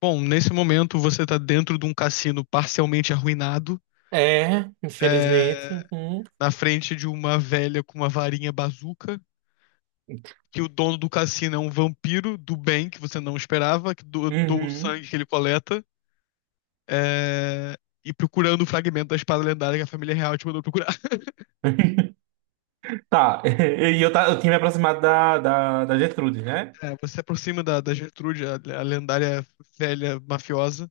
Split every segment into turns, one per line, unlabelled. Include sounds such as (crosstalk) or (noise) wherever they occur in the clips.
Bom, nesse momento você está dentro de um cassino parcialmente arruinado,
É, infelizmente.
é,
Uhum.
na frente de uma velha com uma varinha bazuca, que o dono do cassino é um vampiro do bem que você não esperava, que doa o
Uhum.
sangue que ele coleta, é, e procurando o fragmento da espada lendária que a família real te mandou procurar. (laughs)
(laughs) Tá, (laughs) e eu, eu tinha me aproximado da Gertrude, né?
É, você se aproxima da Gertrude, a lendária velha mafiosa. O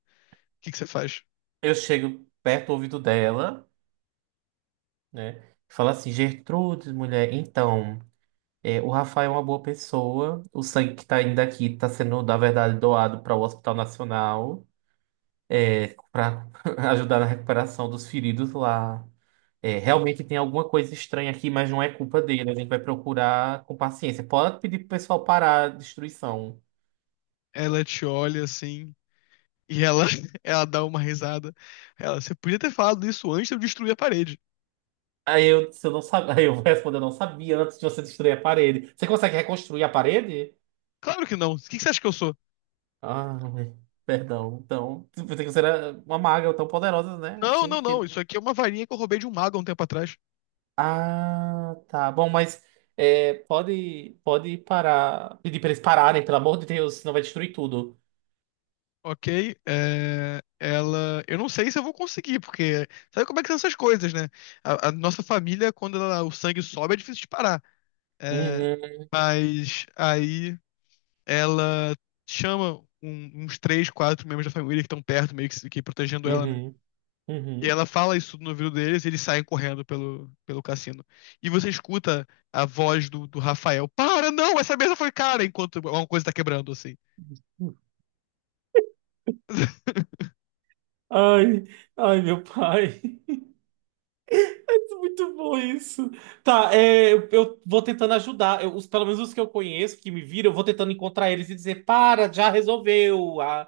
que que você faz?
Eu chego perto do ouvido dela, né? Falo assim, Gertrudes, mulher, então, o Rafael é uma boa pessoa, o sangue que tá indo aqui tá sendo, na verdade, doado para o Hospital Nacional, para (laughs) ajudar na recuperação dos feridos lá. É, realmente tem alguma coisa estranha aqui, mas não é culpa dele. A gente vai procurar com paciência. Pode pedir pro pessoal parar a destruição.
Ela te olha assim, e ela, (laughs) ela dá uma risada. Ela, você podia ter falado isso antes de eu destruir a parede.
Se eu não sabia, (laughs) aí eu vou responder, eu não sabia antes de você destruir a parede. Você consegue reconstruir a parede?
Claro que não. O que você acha que eu sou?
Ah, perdão. Então, eu pensei que você era uma maga tão poderosa, né?
Não,
Assim,
não, não.
porque...
Isso aqui é uma varinha que eu roubei de um mago há um tempo atrás.
Ah, tá. Bom, mas pode parar. Pedir pra eles pararem, pelo amor de Deus, senão vai destruir tudo.
Ok? É, Ela. Eu não sei se eu vou conseguir, porque. Sabe como é que são essas coisas, né? A nossa família, quando o sangue sobe, é difícil de parar. É,
Uhum,
mas aí ela chama uns três, quatro membros da família que estão perto, meio que, que protegendo ela, né?
uhum,
E
uhum.
ela fala isso no ouvido deles e eles saem correndo pelo cassino. E você escuta a voz do Rafael: Para, não, essa mesa foi cara! Enquanto alguma coisa tá quebrando, assim. (laughs)
Ai, ai, meu pai. (laughs) Muito bom isso. Tá, eu vou tentando ajudar. Os, pelo menos os que eu conheço, que me viram, eu vou tentando encontrar eles e dizer: para, já resolveu. A,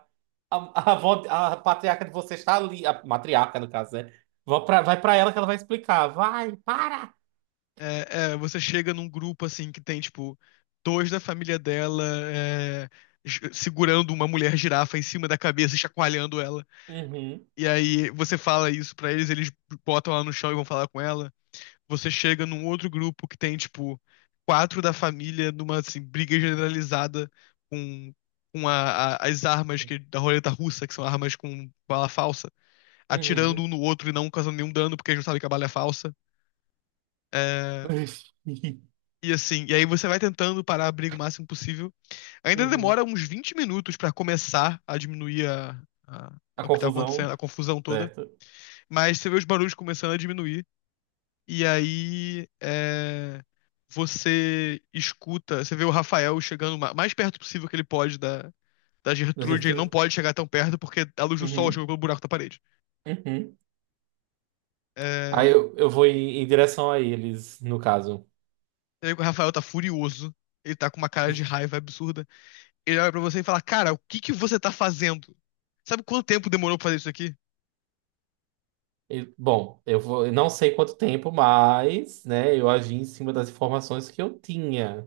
a, a, avó- a patriarca de você está ali. A matriarca, no caso, né? Vai pra ela que ela vai explicar. Vai, para!
É, é, você chega num grupo, assim, que tem, tipo, dois da família dela, é, segurando uma mulher girafa em cima da cabeça e chacoalhando ela.
Uhum,
E aí você fala isso pra eles, eles botam ela no chão e vão falar com ela. Você chega num outro grupo que tem, tipo, quatro da família numa, assim, briga generalizada com, com as armas que, da roleta russa, que são armas com bala falsa, atirando um
uhum.
no outro e não causando nenhum dano, porque eles não sabem que a bala é falsa. É,
(laughs)
e assim, e aí você vai tentando parar a briga o máximo possível. Ainda
Uhum.
demora uns 20 minutos pra começar a diminuir a, a-
A
o que tá
confusão,
acontecendo, a confusão toda,
certo?
mas você vê os barulhos começando a diminuir. E aí é, você escuta, você vê o Rafael chegando mais perto possível que ele pode da, da
(laughs) Da
Gertrude. Ele
gestura.
não pode chegar tão perto porque a luz do sol
Uhum,
chegou pelo buraco da parede.
uhum. Aí
É,
eu vou em direção a eles, no caso.
e aí o Rafael tá furioso. Ele tá com uma cara de raiva absurda. Ele olha pra você e fala: Cara, o que você tá fazendo? Sabe quanto tempo demorou pra fazer isso aqui?
Bom, eu não sei quanto tempo, mas, né, eu agi em cima das informações que eu tinha.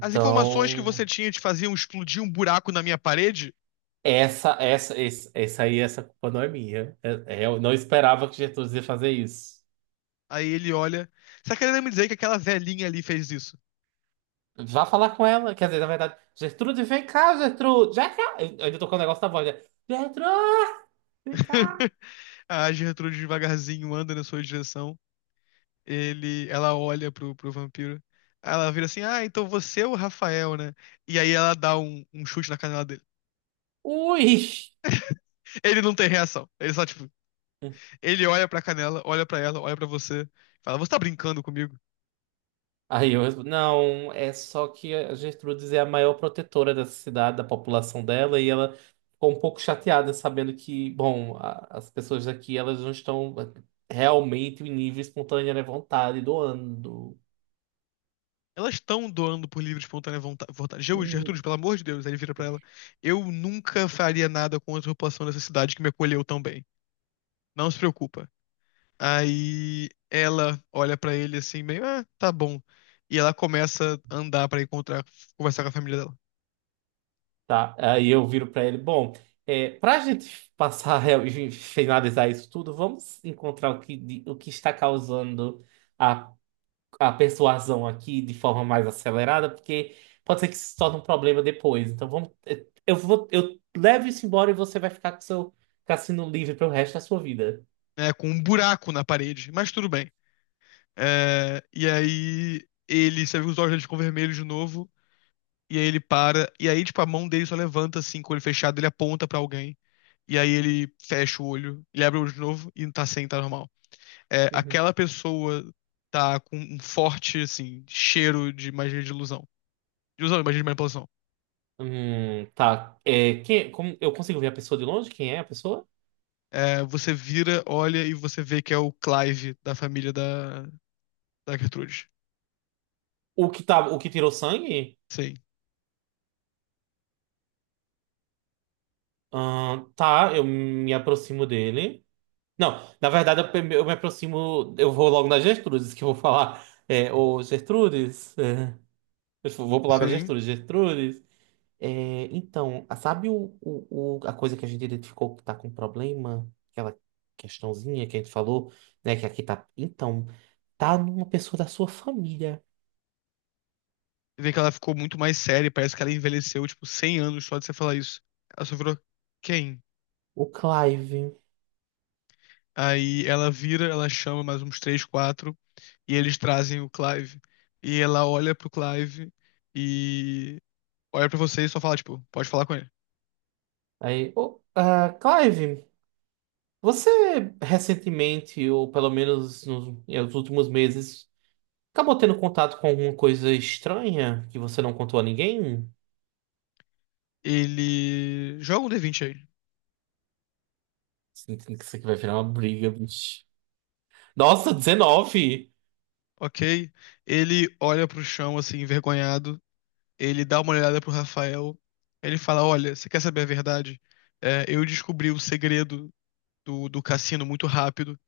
As informações que você tinha te faziam explodir um buraco na minha parede?
essa, esse- essa aí, essa culpa não é minha. Eu não esperava que Gertrudes ia fazer isso.
Aí ele olha. Você tá querendo me dizer que aquela velhinha ali fez isso?
Vá falar com ela. Quer dizer, na verdade, Gertrude, vem cá, Gertrude. Já cá. Eu ainda tô com o negócio na voz, né? Gertrude, vem cá.
(laughs) A Gertrude devagarzinho anda na sua direção. Ele, ela olha pro, pro vampiro. Aí ela vira assim: Ah, então você é o Rafael, né? E aí ela dá um, um chute na canela dele.
Ui!
Ele não tem reação. Ele só, tipo, ele olha pra canela, olha pra ela, olha pra você. Fala: Você tá brincando comigo?
Aí eu respondo, não, é só que a Gertrudes é a maior protetora dessa cidade, da população dela, e ela ficou um pouco chateada sabendo que, bom, as pessoas daqui, elas não estão realmente em nível espontâneo, né, vontade, doando,
Elas estão doando por livre e espontânea vontade.
Hum,
Gertrude, pelo amor de Deus. Aí ele vira pra ela: Eu nunca faria nada contra a população dessa cidade que me acolheu tão bem. Não se preocupa. Aí ela olha pra ele assim, meio, ah, tá bom. E ela começa a andar pra encontrar, conversar com a família dela,
tá? Aí eu viro pra ele, bom, pra gente passar (laughs) e finalizar isso tudo, vamos encontrar o que, o que está causando a a persuasão aqui de forma mais acelerada, porque pode ser que isso se torne um problema depois. Então vamos, eu levo isso embora e você vai ficar com seu cassino livre pro resto da sua vida.
né? Com um buraco na parede, mas tudo bem. É, e aí ele, você vê que os olhos dele ficam vermelhos de novo, e aí ele para, e aí, tipo, a mão dele só levanta assim, com o olho fechado, ele aponta pra alguém, e aí ele fecha o olho, ele abre o olho de novo e tá sem, tá normal. É,
Uhum.
aquela pessoa tá com um forte, assim, cheiro de magia de ilusão. De ilusão, magia de manipulação.
Tá. Quem, como, eu consigo ver a pessoa de longe? Quem é a pessoa?
É, você vira, olha e você vê que é o Clive da família da, da Gertrude.
O que tirou sangue?
Sim,
Tá, eu me aproximo dele. Não, na verdade eu me aproximo, eu vou logo na Gertrudes que eu vou falar. Ô Gertrudes, eu vou pro lado da
sim.
Gertrudes, Gertrudes. Então, sabe a coisa que a gente identificou que está com problema? Aquela questãozinha que a gente falou, né? Que aqui tá. Então, tá numa pessoa da sua família,
Você vê que ela ficou muito mais séria, parece que ela envelheceu, tipo, 100 anos só de você falar isso. Ela só virou quem?
o Clive.
Aí ela vira, ela chama mais uns três, quatro, e eles trazem o Clive. E ela olha pro Clive e olha pra você e só fala, tipo, pode falar com ele.
Aí, ô, ah, Clive, você recentemente, ou pelo menos nos últimos meses, acabou tendo contato com alguma coisa estranha que você não contou a ninguém?
Ele joga um D20 aí,
Sinto que isso aqui vai virar uma briga, bicho. Nossa, 19.
ok? Ele olha pro chão, assim, envergonhado, ele dá uma olhada pro Rafael, ele fala: Olha, você quer saber a verdade? É, eu descobri o segredo do cassino muito rápido.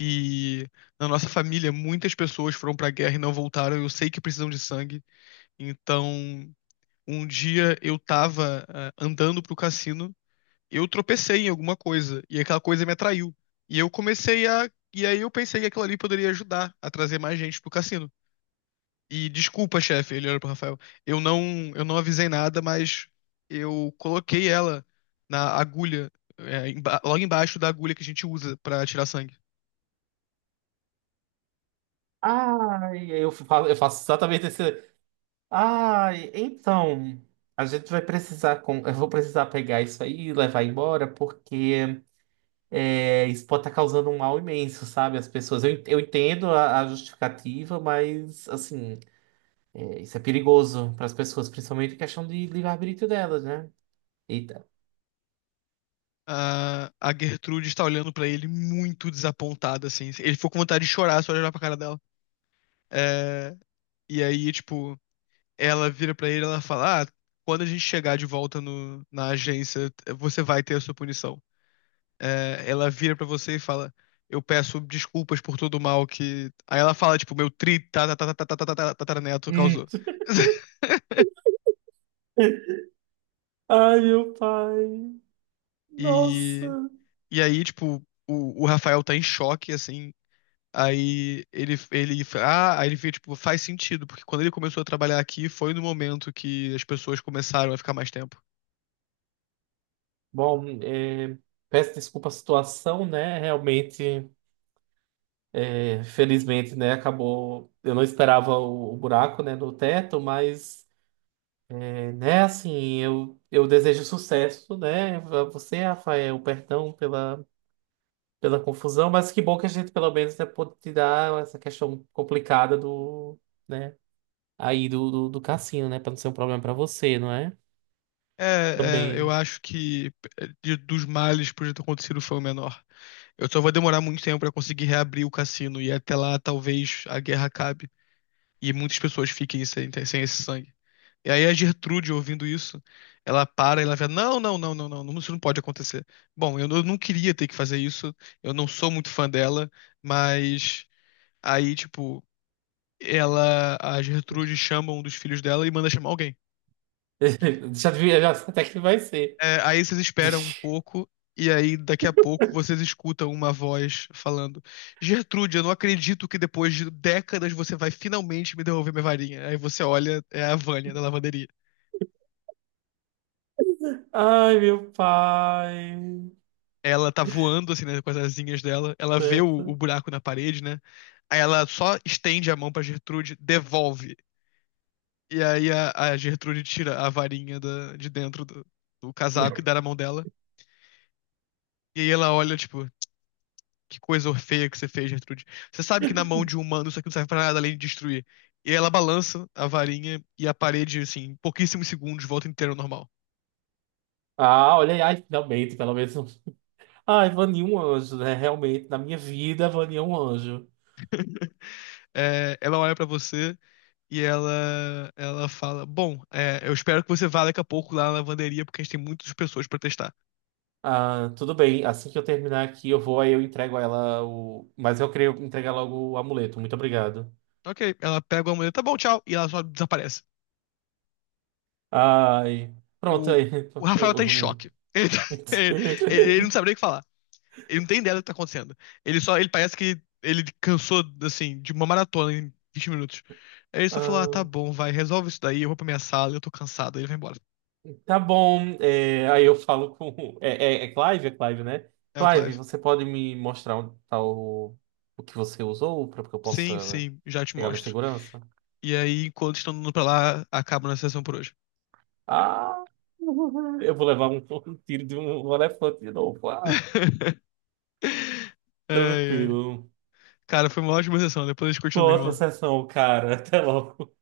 E na nossa família, muitas pessoas foram pra guerra e não voltaram. Eu sei que precisam de sangue. Então, um dia eu tava, ah, andando pro cassino, eu tropecei em alguma coisa, e aquela coisa me atraiu. E eu comecei a. E aí eu pensei que aquilo ali poderia ajudar a trazer mais gente pro cassino. E desculpa, chefe, ele olha pro Rafael. Eu não, eu não avisei nada, mas eu coloquei ela na agulha, é, logo embaixo da agulha que a gente usa pra tirar sangue.
Ai, eu faço exatamente esse. Ah, então, a gente vai precisar, com... eu vou precisar pegar isso aí e levar embora, porque isso pode estar causando um mal imenso, sabe? As pessoas, eu entendo a justificativa, mas, assim, isso é perigoso para as pessoas, principalmente em questão de livre-arbítrio delas, né? Eita.
A Gertrude está olhando pra ele muito desapontada, assim. Ele ficou com vontade de chorar só de olhar pra cara dela. É, e aí, tipo, ela vira pra ele, e ela fala: "Ah, quando a gente chegar de volta no, na agência, você vai ter a sua punição. É, ela vira pra você e fala: Eu peço desculpas por todo o mal que. Aí ela fala, tipo, meu tri tá- tá- tá- tá- tá- tá- tá- tá tataraneto
Hum.
causou. (laughs)
(laughs) Ai, meu pai. Nossa.
E, e aí, tipo, o Rafael tá em choque, assim. Aí ele, ah, aí ele vê, tipo, faz sentido, porque quando ele começou a trabalhar aqui foi no momento que as pessoas começaram a ficar mais tempo.
Bom, peço desculpa a situação, né? Realmente. Infelizmente, né, acabou. Eu não esperava o buraco, né, no teto, mas, né, assim, eu desejo sucesso, né, a você, Rafael, perdão pela, pela confusão, mas que bom que a gente, pelo menos, né, pôde tirar essa questão complicada do, né, aí do, do cassino, né, para não ser um problema para você, não é?
É, é, eu
Também.
acho que é, dos males que podia ter acontecido foi o menor. Eu só vou demorar muito tempo pra conseguir reabrir o cassino e até lá talvez a guerra acabe e muitas pessoas fiquem sem, sem esse sangue. E aí a Gertrude, ouvindo isso, ela para e ela fala: Não, não, não, não, não, não, isso não pode acontecer. Bom, eu, eu não queria ter que fazer isso, eu não sou muito fã dela, mas aí, tipo, ela, a Gertrude chama um dos filhos dela e manda chamar alguém.
(laughs) Já devia, já sei até que vai ser.
É, aí vocês esperam um
(laughs)
pouco, e aí daqui a pouco vocês escutam uma voz falando: Gertrude, eu não acredito que depois de décadas você vai finalmente me devolver minha varinha. Aí você olha, é a Vânia da lavanderia.
Ai, meu pai.
Ela tá voando, assim, né, com as asinhas dela, ela vê o
Certo.
buraco na parede, né? Aí ela só estende a mão pra Gertrude, devolve. E aí a Gertrude tira a varinha de dentro do, do casaco e dá
(laughs)
na mão dela. E aí ela olha, tipo, Que coisa feia que você fez, Gertrude. Você sabe que na mão de um humano isso aqui não serve pra nada além de destruir. E ela balança a varinha e a parede, assim, em pouquíssimos segundos, volta inteira ao normal.
Ah, olha aí, ai, finalmente, pelo menos. Ai, Vani é um anjo, né? Realmente, na minha vida, Vani é um anjo.
É, ela olha pra você e ela fala: Bom, é, eu espero que você vá daqui a pouco lá na lavanderia, porque a gente tem muitas pessoas pra testar.
Ah, tudo bem, assim que eu terminar aqui, eu vou, aí eu entrego a ela o. Mas eu queria entregar logo o amuleto, muito obrigado.
Ok, ela pega uma mulher, tá bom, tchau, e ela só desaparece.
Ai, pronto,
O,
aí.
o Rafael tá em choque.
(laughs)
Ele, (laughs) ele- ele não sabe nem o que falar. Ele não tem ideia do que tá acontecendo. Ele só, ele parece que ele cansou, assim, de uma maratona em 20 minutos. Aí ele só falou, ah,
Ah,
tá bom, vai, resolve isso daí, eu vou pra minha sala, eu tô cansado, aí ele vai embora.
tá bom, aí eu falo com. É Clive? É Clive, né?
É o
Clive,
Clive.
você pode me mostrar onde tá o que você usou para que eu
Sim,
possa
sim, já te
pegar ela em
mostro.
segurança?
E aí, enquanto estão indo pra lá, acaba na sessão por hoje.
Ah! Eu vou levar um tiro de um elefante de novo. Ah,
(laughs) Ai, ai.
tranquilo.
Cara, foi uma ótima sessão, depois a gente
Boa
continua,
outra
irmão.
sessão, cara. Até logo.